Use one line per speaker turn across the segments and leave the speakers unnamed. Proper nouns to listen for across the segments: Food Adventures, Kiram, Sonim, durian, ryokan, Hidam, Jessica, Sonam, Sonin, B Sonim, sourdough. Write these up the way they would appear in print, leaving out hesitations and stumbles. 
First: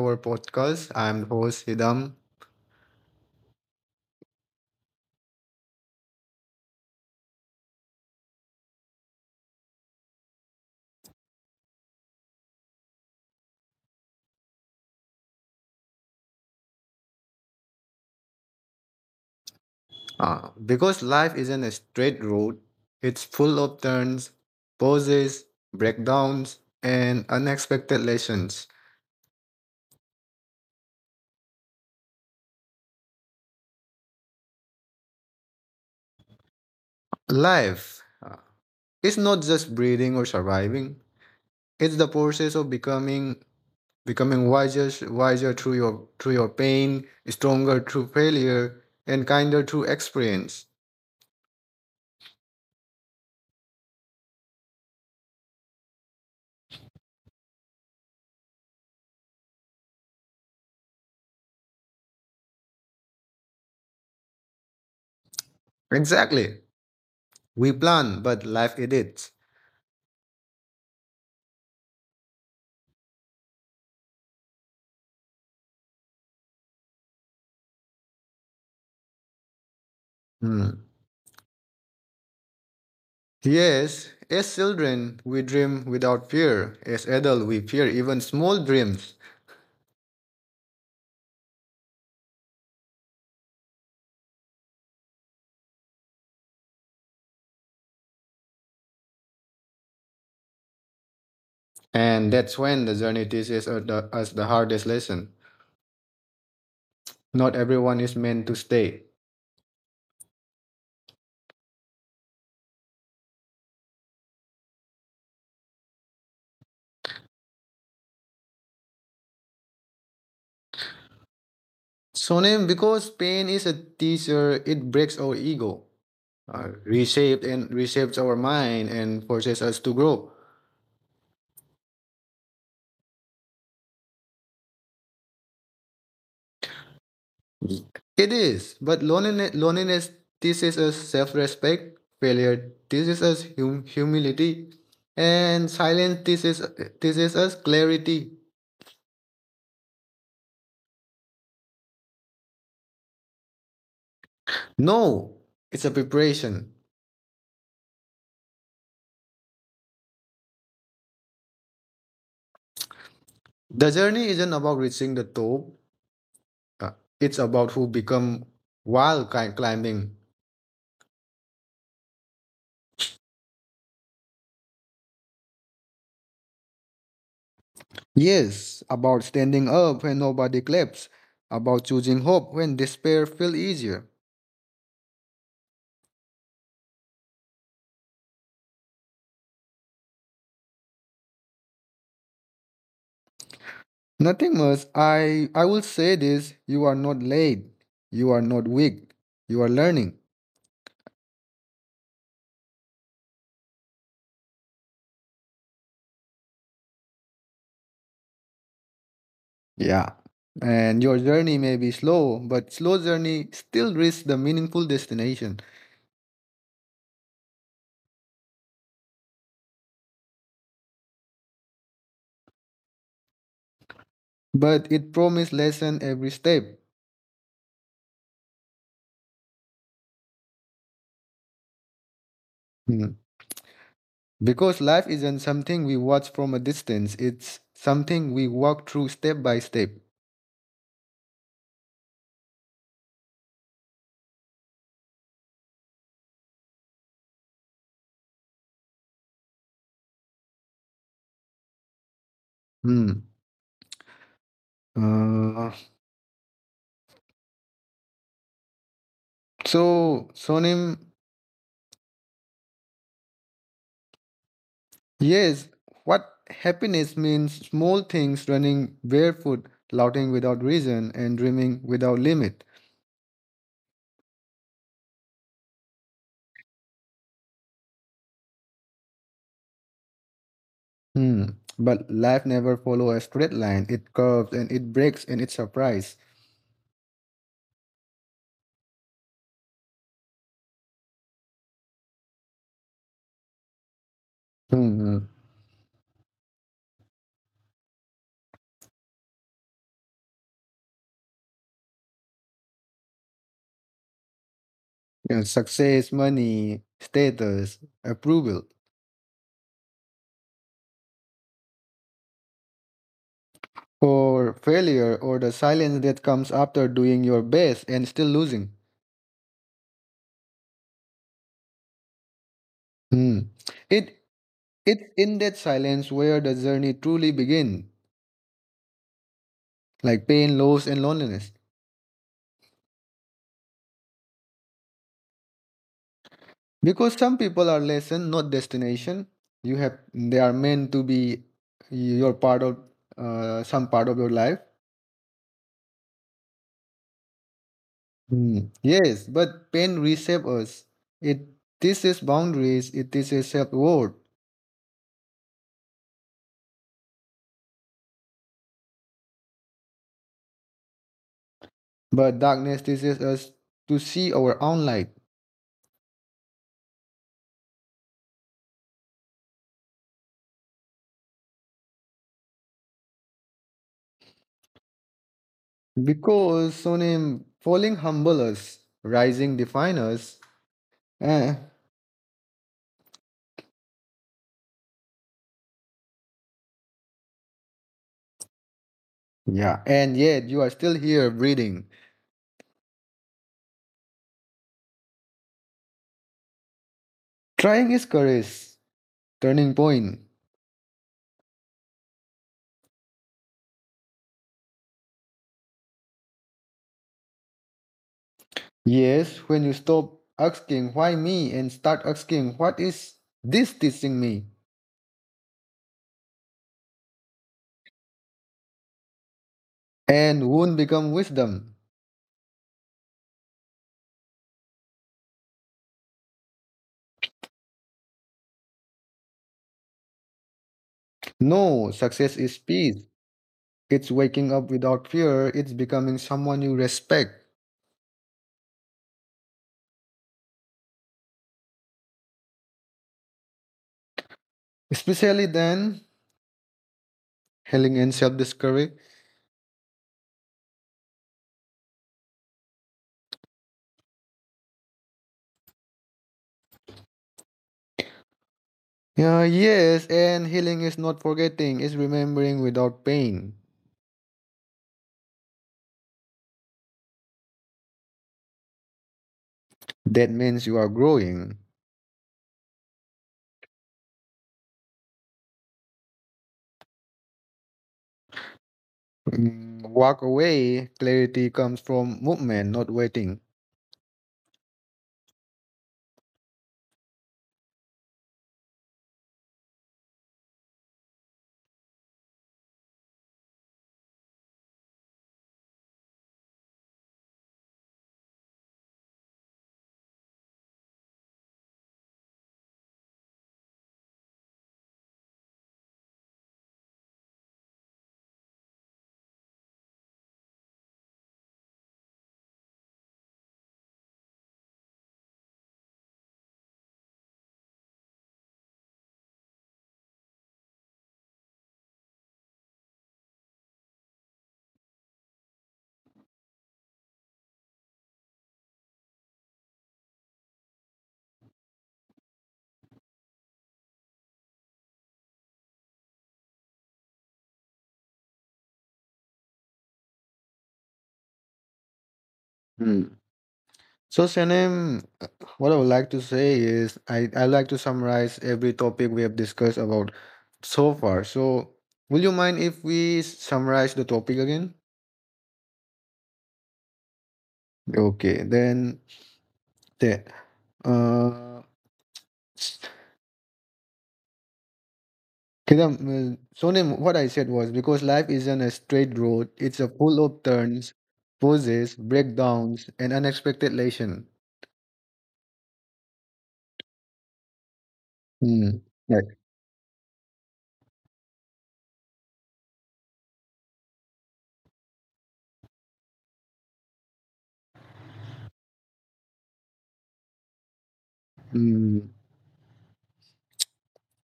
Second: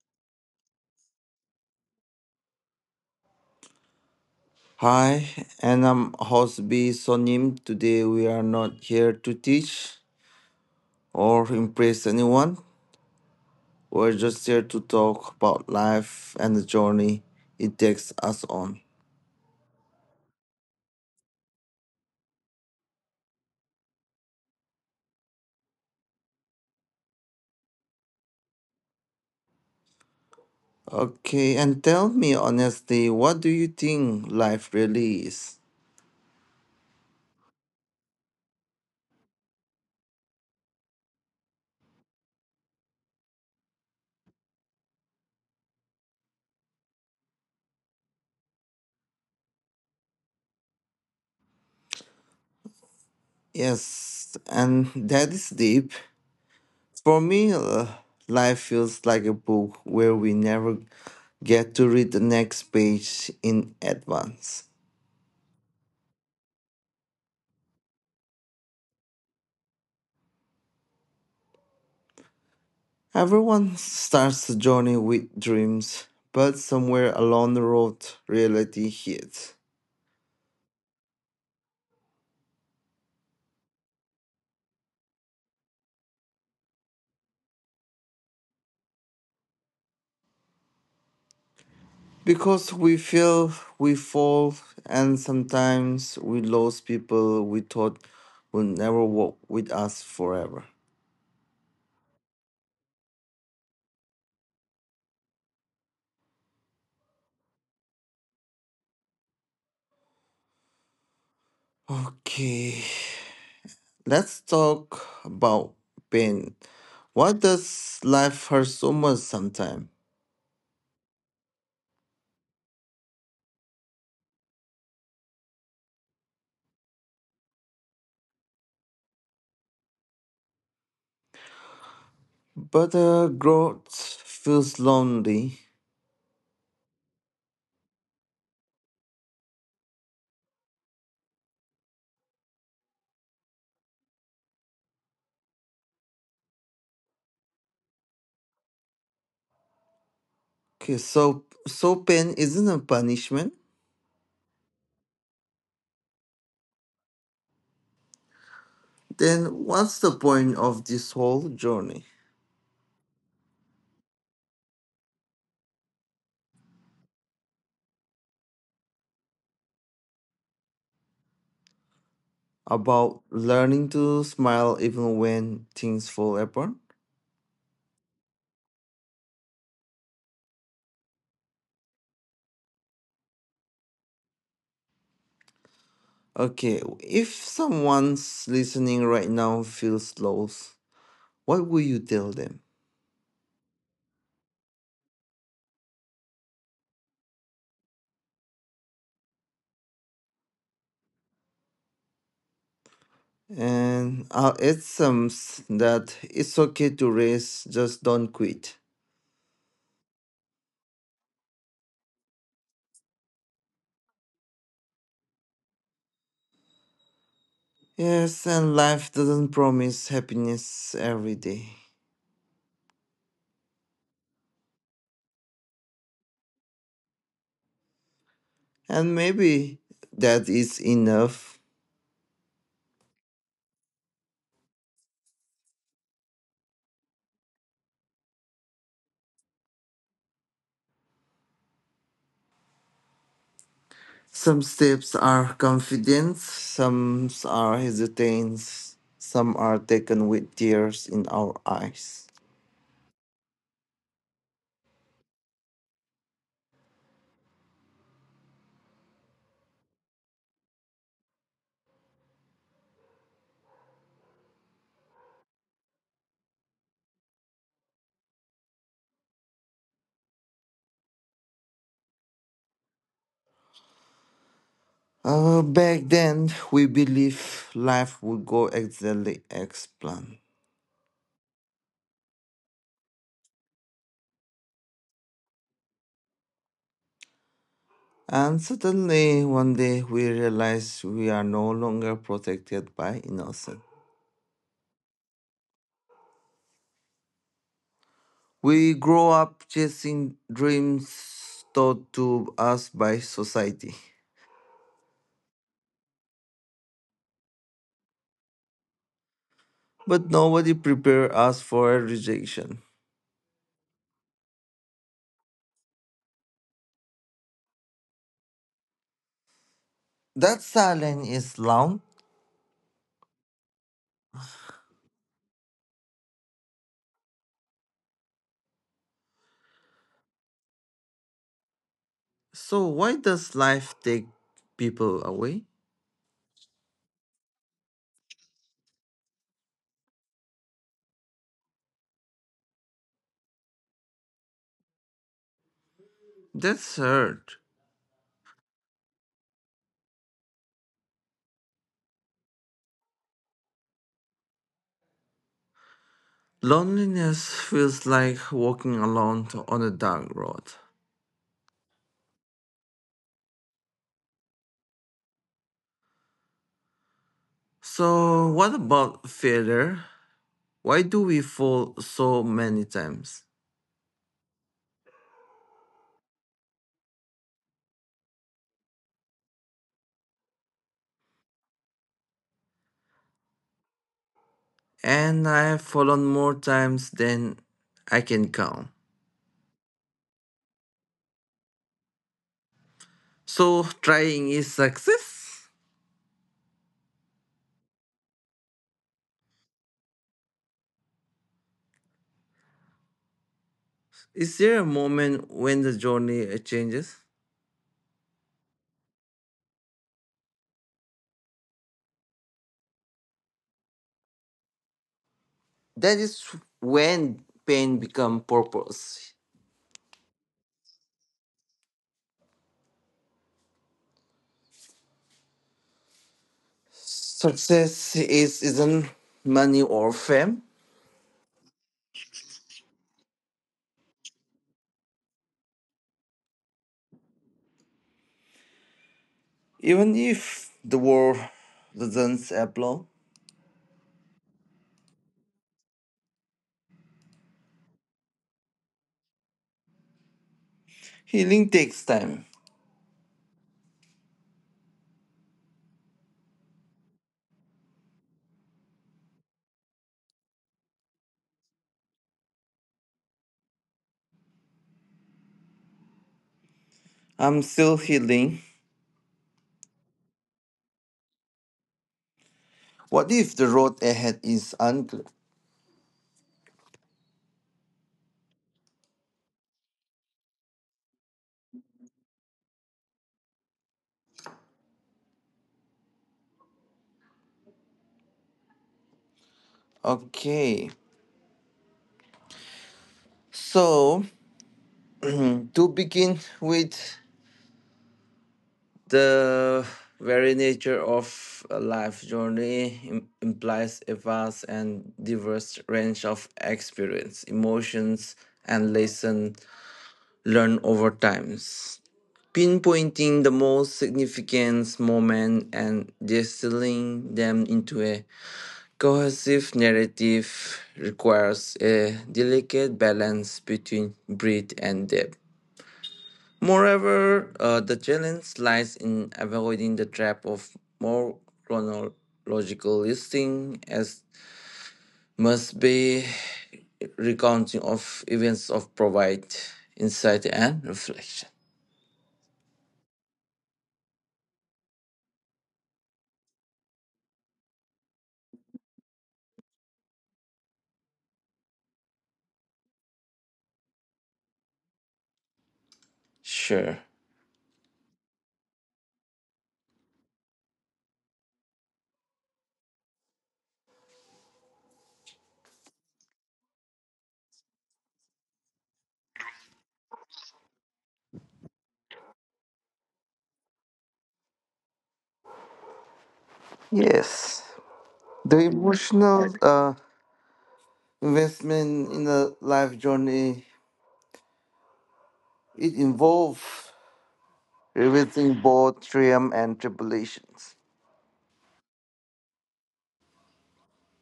our podcast. I'm host Hidam.
Hi, and I'm host B Sonim. Today we are not here to teach or impress anyone. We're just here to talk about life and the journey it takes us on.
Because life isn't a straight road, it's full of turns, pauses, breakdowns, and unexpected lessons.
Okay, and tell me honestly, what do you think life really is?
Life is not just breathing or surviving; it's the process of becoming, becoming wiser through your pain, stronger through failure, and kinder through experience.
Yes, and that is deep. For me, life feels like a book where we never get to read the next page in advance.
Exactly, we plan, but life edits.
Everyone starts the journey with dreams, but somewhere along the road, reality hits.
Hmm. Yes, as children, we dream without fear. As adults, we fear even small dreams.
Because we fail, we fall, and sometimes we lose people we thought would never walk with us forever.
And that's when the journey teaches us the hardest lesson. Not everyone is meant to stay.
Okay, let's talk about pain. Why does life hurt so much sometimes?
So, name because pain is a teacher, it breaks our ego, reshapes our mind, and forces us to grow.
But growth feels lonely.
It is, but loneliness teaches us self respect, failure teaches us humility, and teaches us clarity.
Okay, so pain isn't a punishment.
No, it's a preparation.
Then what's the point of this whole journey
The journey isn't about reaching the top, uh, it's about who become while climbing.
about learning to smile even when things fall apart?
Yes, about standing up when nobody claps, about choosing hope when despair feels easier.
Okay, if someone's listening right now feels lost, what will you tell them?
Nothing much. I will say this, you are not late. You are not weak. You are learning.
And I'll add that it's okay to race, just don't quit.
Yeah. And your journey may be slow, but slow journey still reaches the meaningful destination.
Yes, and life doesn't promise happiness every day.
But it promises lesson every step.
And maybe that is enough.
Mm. Because life isn't something we watch from a distance, it's something we walk through step by step.
Some steps are confidence, some are hesitance, some are taken with tears in our eyes.
Mm. Uh, Sonim, yes, what happiness means small things running barefoot, laughing without reason, and dreaming without limit.
Back then, we believed life would go exactly as planned.
Hmm. But life never follows a straight line. It curves and it breaks and it surprises.
And suddenly, one day, we realize we are no longer protected by innocence.
Hmm.
We grow up chasing dreams taught to us by society,
And success, money, status, approval.
but nobody prepared us for rejection.
Or failure or the silence that comes after doing your best and still losing.
That silence is long.
Hmm. It it's in that silence where the journey truly begins, like pain, loss, and loneliness.
So why does life take people away?
Because some people are lesson, not destination. You have they are meant to be your part of some part of your life.
That's hurt.
Mm. Yes, but pain reshapes us. It teaches boundaries. It teaches self worth.
Loneliness feels like walking on a dark road.
But darkness teaches us to see our own light.
So what about failure? Why do we fall so many times?
Because Sonim, falling humble us, rising define us. Eh,
And I have fallen more times than I can count.
yeah, and yet you are still here breathing.
So trying is success.
Trying is courage. Turning point.
Is there a moment when the journey changes?
Yes, when you stop asking why me and start asking what is this teaching me?
That is when pain become purpose.
And won't become wisdom.
Success is isn't money or fame.
No, success is peace. It's waking up without fear, it's becoming someone you respect.
Even if the world doesn't applaud,
Especially then, healing and self discovery.
healing takes time.
Yeah, yes, and healing is not forgetting, it's remembering without pain.
I'm still healing.
That means you are growing.
What if the road ahead is unclear?
Mm, walk away, clarity comes from movement, not waiting.
Okay, so hmm, to begin with, the very nature of a life journey implies a vast and diverse range of experience, emotions, and lessons learned over times. Pinpointing the most significant moment and distilling them into a cohesive narrative requires a delicate balance between breadth and depth. Moreover, the challenge lies in avoiding the trap of more chronological listing, as must be recounting of events of provide insight and reflection.
So, Sanem, what I would like to say is I like to summarize every topic we have discussed about so far. So, will you mind if we summarize the topic again?
Sure.
Okay, then, the uh, Kiram, Sonim, what I said was because life isn't a straight road, it's a full of turns, pauses, breakdowns, and unexpected lesson.
Yes, the
Hmm. Right.
emotional investment in the life journey it involves revisiting both triumph and tribulations.
Hmm.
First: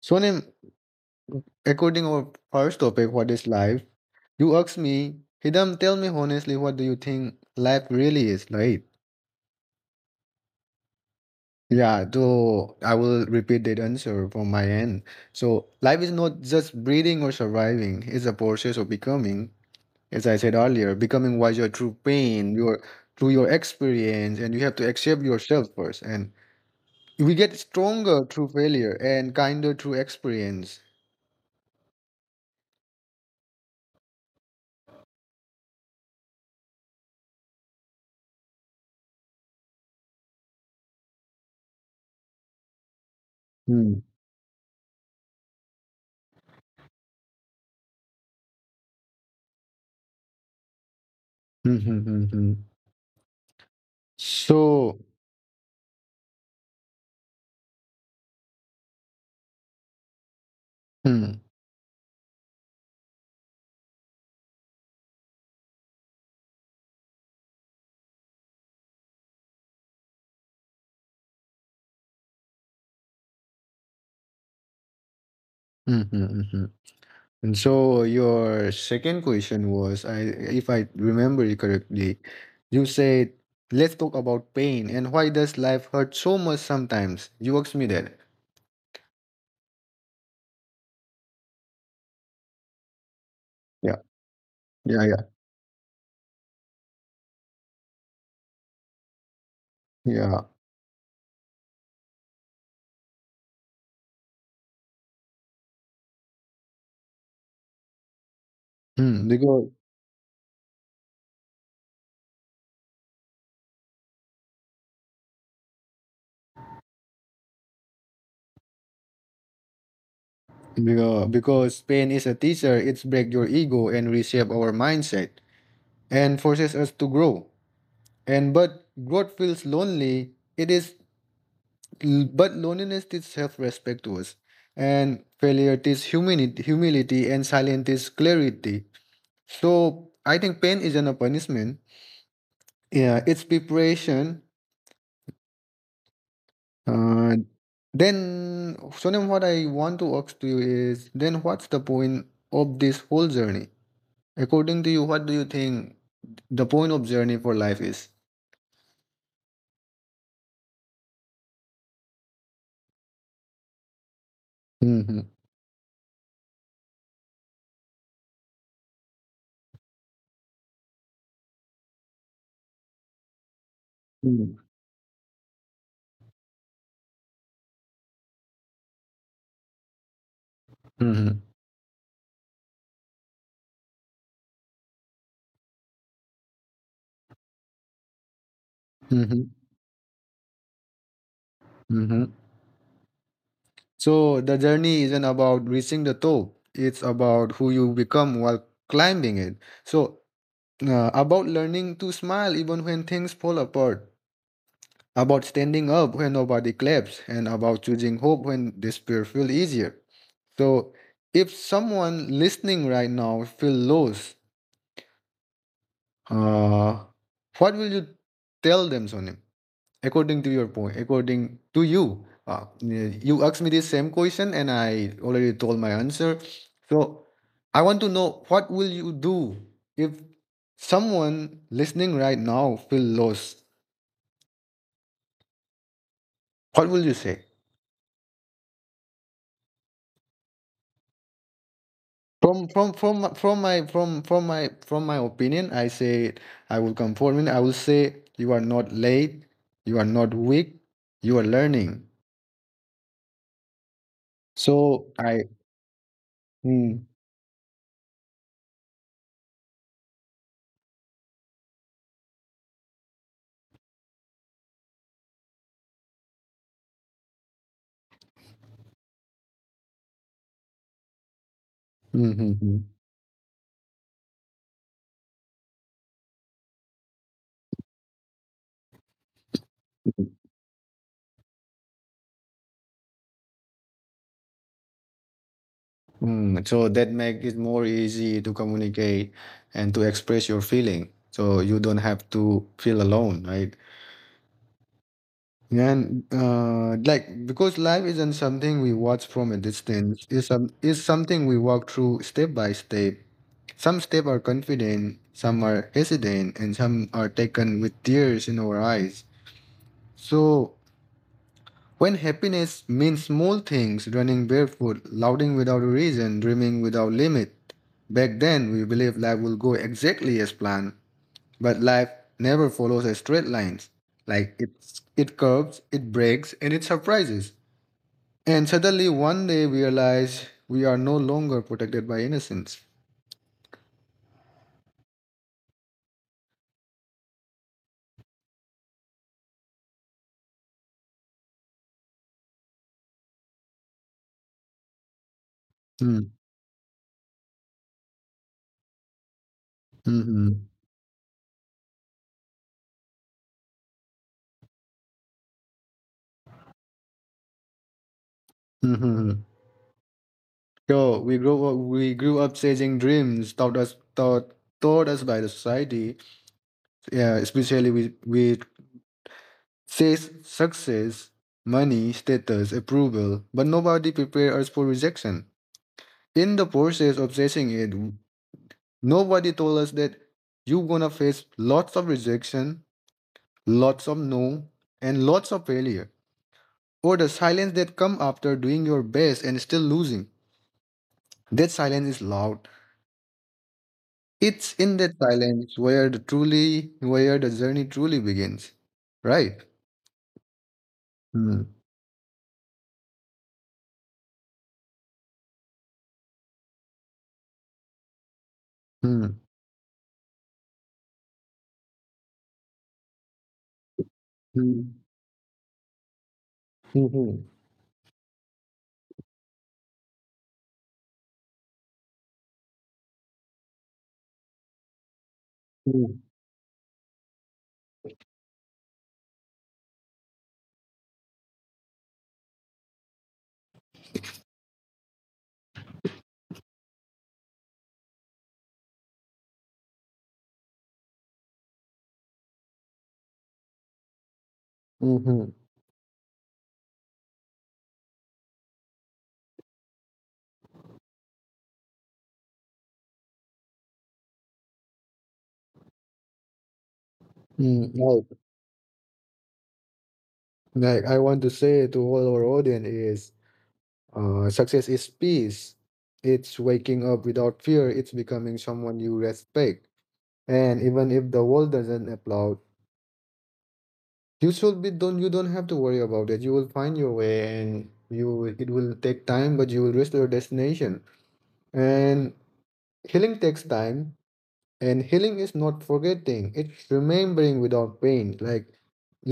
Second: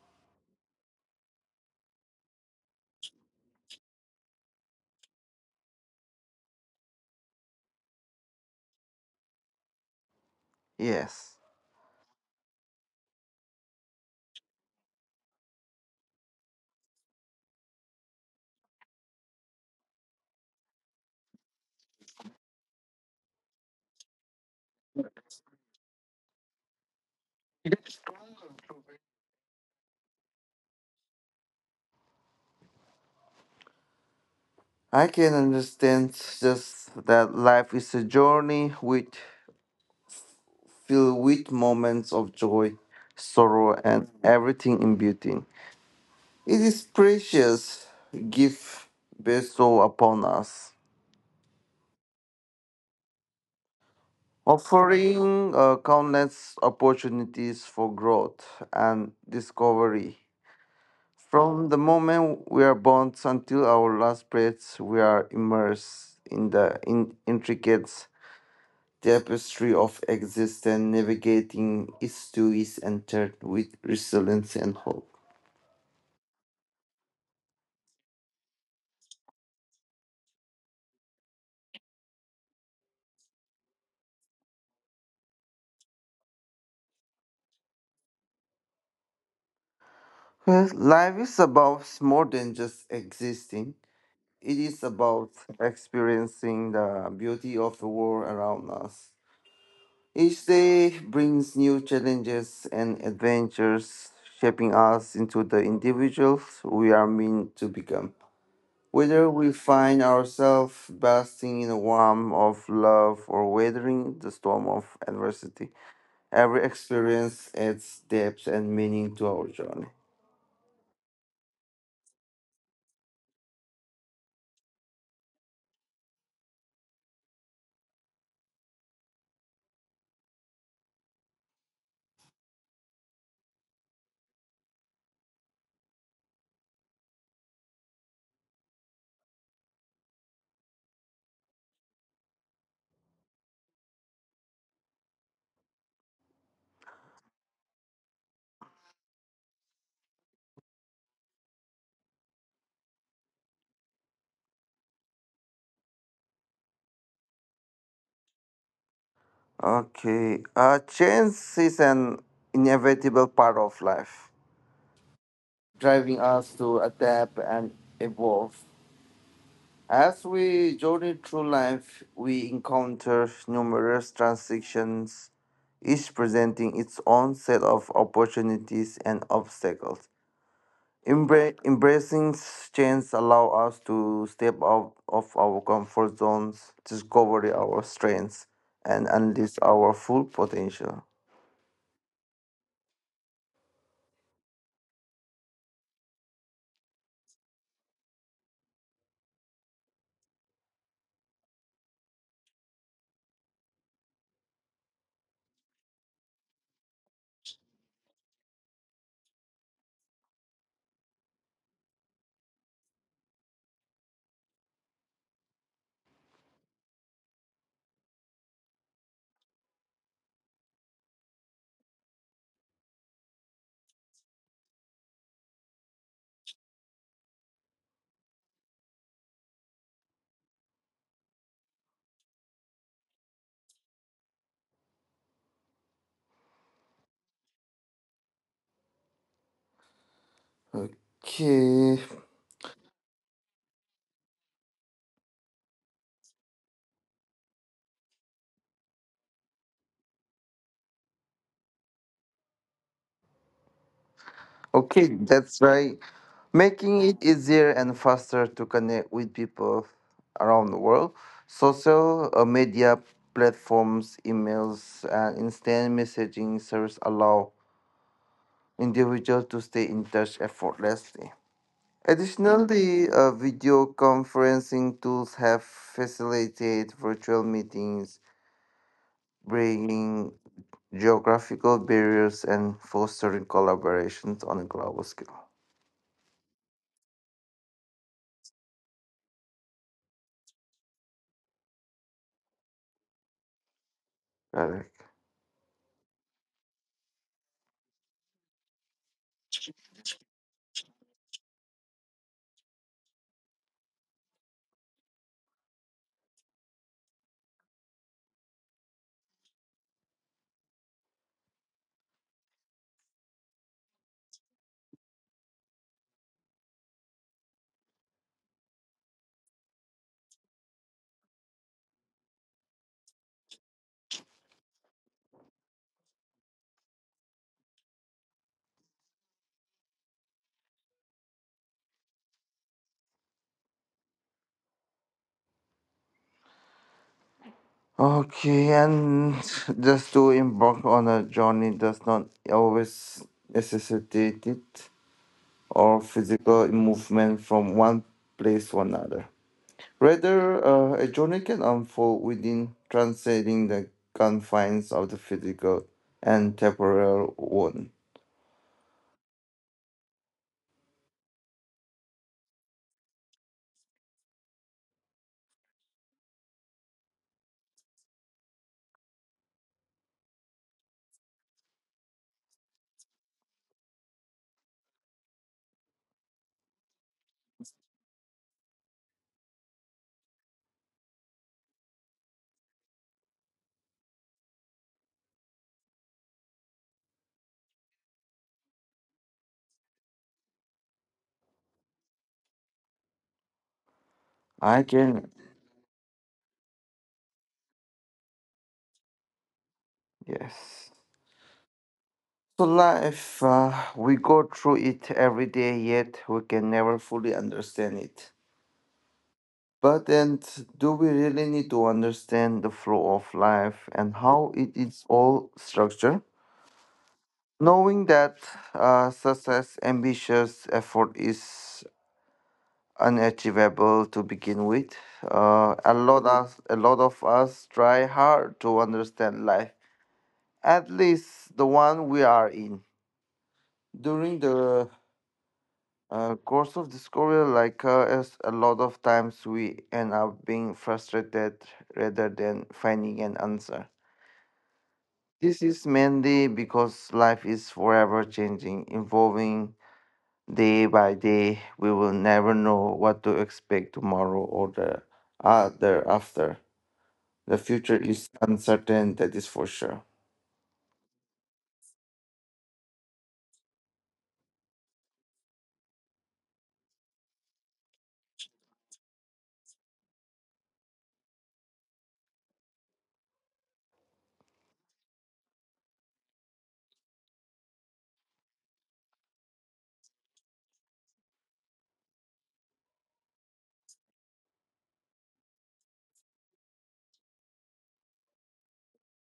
Sonim, according our first topic, what is life? You ask me, Hidam, tell me honestly, what do you think life really is like?
Yes.
Yeah, so I will repeat that answer from my end. So life is not just breathing or surviving, it's a process of becoming, as I said earlier, becoming wiser through pain, your experience, and you have to accept yourself first. And we get stronger through failure and kinder through experience.
I can understand just that life is a journey with filled with moments of joy, sorrow,
Hmm.
and everything in between. It is precious gift bestowed upon us,
Hmm, hmm, hmm, hmm. So,
offering countless opportunities for growth and discovery.
hmm,
From the moment we are born until our last breath, we are immersed in the intricate tapestry of existence, navigating its twists and turns with resilience and hope.
hmm, hmm, hmm, hmm. And so your second question was, I if I remember it correctly, you said, "Let's talk about pain and why does life hurt so much sometimes?" You asked me that.
Well, life is about more than just existing.
Yeah,
It is
yeah, yeah,
about experiencing the beauty of the world around us.
yeah.
Each day brings new challenges and adventures, shaping us into the individuals we are meant to become.
Hmm,
Whether we
because
find ourselves basking in the warmth of love or weathering the storm of adversity, every experience adds depth and meaning to our journey.
because because pain is a teacher. It's break your ego and reshape our mindset and forces us to grow. And but growth feels lonely. It is but loneliness teaches self-respect to us, and failure teaches humility, and silence is clarity. So I think pain isn't a punishment. Yeah, it's preparation. Uh, then, Sonam, what I want to ask to you is, then what's the point of this whole journey? According to you, what do you think the point of journey for life is?
Okay, change is an inevitable part of life,
Mm-hmm.
driving us to adapt and evolve. As we journey through life, we encounter numerous
Mm-hmm.
transitions, each presenting its own set of opportunities and obstacles.
Mm-hmm.
Embracing change allow us to step out of our comfort zones, discover our strengths, and
Mm-hmm.
unleash our full potential.
Mm-hmm. So the journey isn't about reaching the top, it's about who you become while climbing it. So, about learning to smile even when things fall apart, about standing up when nobody claps, and about choosing hope when despair feels easier. So, if someone listening right now feels lost, uh, what will you tell them, Sonim? According to your point, according to you, you asked me the same question and I already told my answer. So I want to know what will you do if someone listening right now feel lost? What will you say?
Okay.
From my opinion, I say I will conform it. I will say you are not late, you are not weak, you are learning. So
Okay,
I.
that's right. Making
Mm,
it easier and faster to connect with people around the world. Social media platforms, emails, and instant messaging service allow individuals to stay in touch effortlessly.
mm, mm, mm.
Additionally, video conferencing tools have facilitated virtual meetings, bringing geographical barriers and fostering collaborations on a global scale.
Mm, so that make it more easy to communicate and to express your feeling. So you don't have to feel alone, right?
Correct.
And like because life isn't something we watch from a distance. It's something we walk through step by step. Some step are confident, some are hesitant, and some are taken with tears in our eyes. So when happiness means small things, running barefoot, lauding without a reason, dreaming without limit. Back then, we believed life will go exactly as planned, but life never follows a straight line. Like it, it curves, it breaks, and it surprises. And suddenly, one day, we realize we are no longer protected by innocence.
Okay, and just to embark on a journey does not always necessitate it or
Hmm.
physical movement from one place to another.
Hmm, hmm,
Rather,
hmm.
a journey can unfold within transcending the confines of the physical and temporal one.
Hmm, hmm, hmm. So we grew up chasing dreams taught us by the society, yeah, especially with says success, money, status, approval, but nobody prepared us for rejection. In the process of chasing it, nobody told us that you're gonna face lots of rejection, lots of no, and lots of failure. Or the silence that come after doing your best and still losing. That silence is loud. It's
I
in that
can,
silence where the truly where the journey truly begins. Right?
yes.
Hmm.
So life, we go through it every day, yet we can never fully understand it.
Hmm.
But then, do we really need to understand the flow of life and how it
Hmm.
is all structured?
Hmm. Hmm.
Knowing that success, ambitious effort is unachievable to begin with. A
Hmm.
lot of us try hard to understand life, at least the one we are in. During the course of this career, like as a lot of times we end up being frustrated rather than finding an answer.
Hmm.
This is mainly because life is forever changing, evolving day by day. We will never know what to expect tomorrow or the other after. The
Mm,
future is uncertain, that is for sure.
like I want to say to all our audience is success is peace. It's waking up without fear, it's becoming someone you respect. And even if the world doesn't applaud, you should be don't you don't have to worry about it. You will find your way and you will- it will take time, but you will reach your destination. And healing takes time, and healing is not forgetting, it's remembering without pain. Like,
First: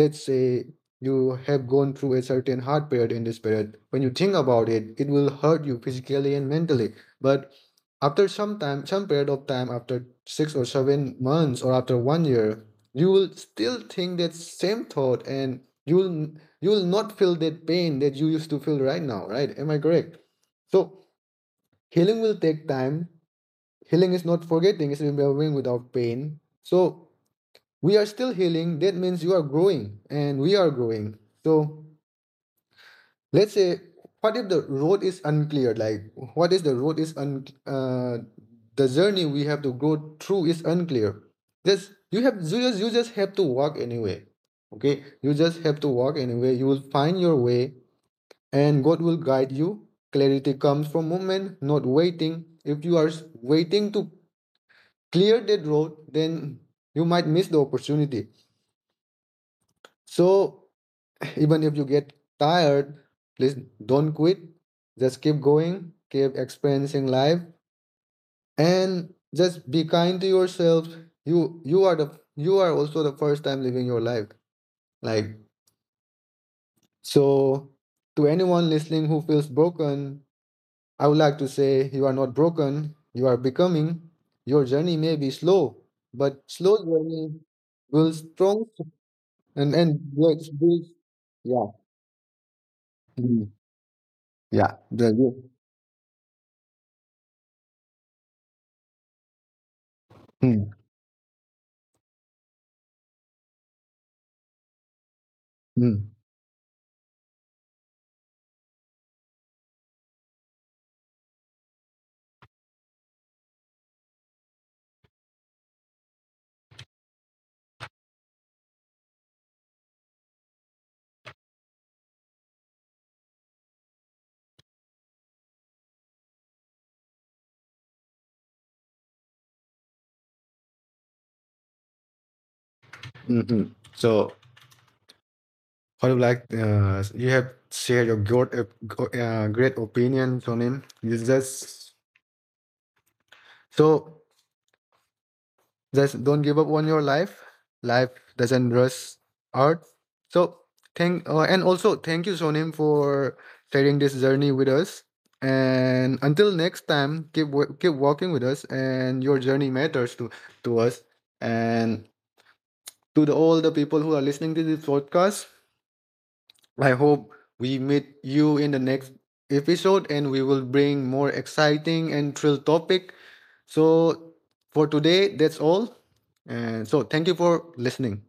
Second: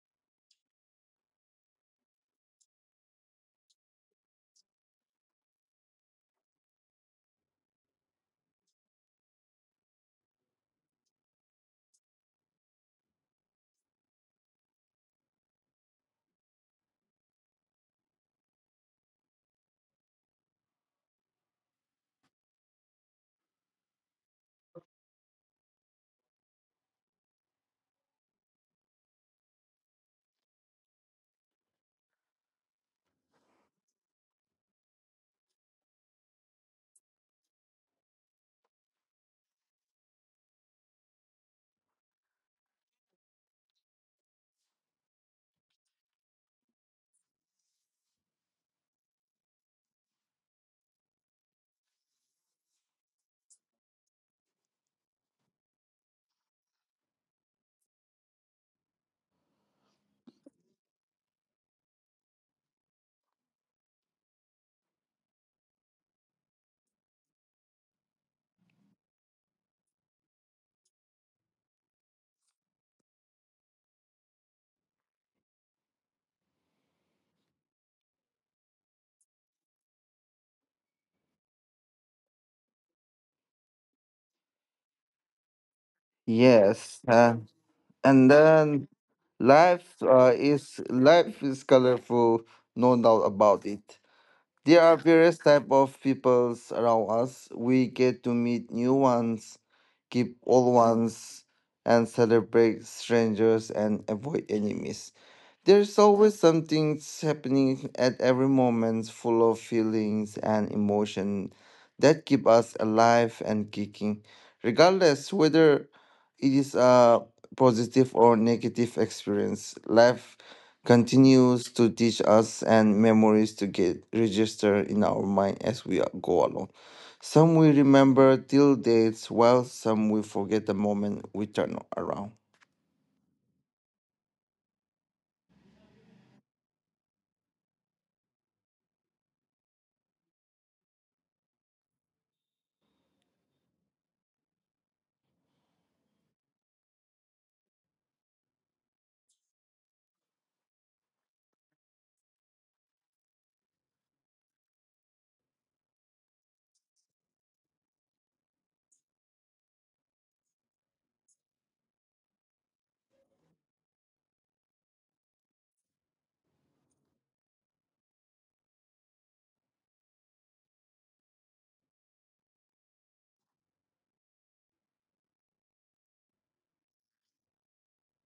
let's say you have gone through a certain hard period in this period. When you think about it, it will hurt you physically and mentally. But after some time, some period of time, after 6 or 7 months or after 1 year, you will still think that same thought and you will not feel that pain that you used to feel right now, right? Am I correct? So healing will take time. Healing is not forgetting, it's remembering without pain. So we are still healing. That means you are growing and we are growing. So let's say, what if the road is unclear? Like, what is the road is un the journey we have to go through is unclear. Just you have you just have to walk anyway. Okay, you just have to walk anyway. You will find your way, and God will guide you. Clarity comes from movement, not waiting. If you are waiting to clear that road, then you might miss the opportunity. So even if you get tired, please don't quit. Just keep going, keep experiencing life, and just be kind to yourself. You are also the first time living your life. Like so to anyone listening who feels broken, I would like to say you are not broken, you are becoming. Your journey may be slow, but slow
Yes,
journey builds
and
strong.
then
And let's build.
life is
Yeah.
colorful, no doubt
Mm.
about it.
Yeah.
There are
The,
various type of peoples around us. We get to meet new ones, keep
mm,
old ones, and celebrate strangers and avoid enemies. There's
mm,
always something happening at every moment, full of feelings and emotion that keep us alive and kicking, regardless whether it is a positive or negative experience. Life continues to teach us and memories to get registered in our mind as we go along. Some we remember till dates, while some we forget the moment we turn around.
mhm. So I would like you have shared your great opinion, Sonin. You just so just don't give up on your life. Life doesn't rush out. So thank and also thank you, Sonim, for sharing this journey with us. And until next time, keep keep walking with us, and your journey matters to us. And to the, all the people who are listening to this podcast. I hope we meet you in the next episode and we will bring more exciting and thrill topic. So for today, that's all. And so thank you for listening.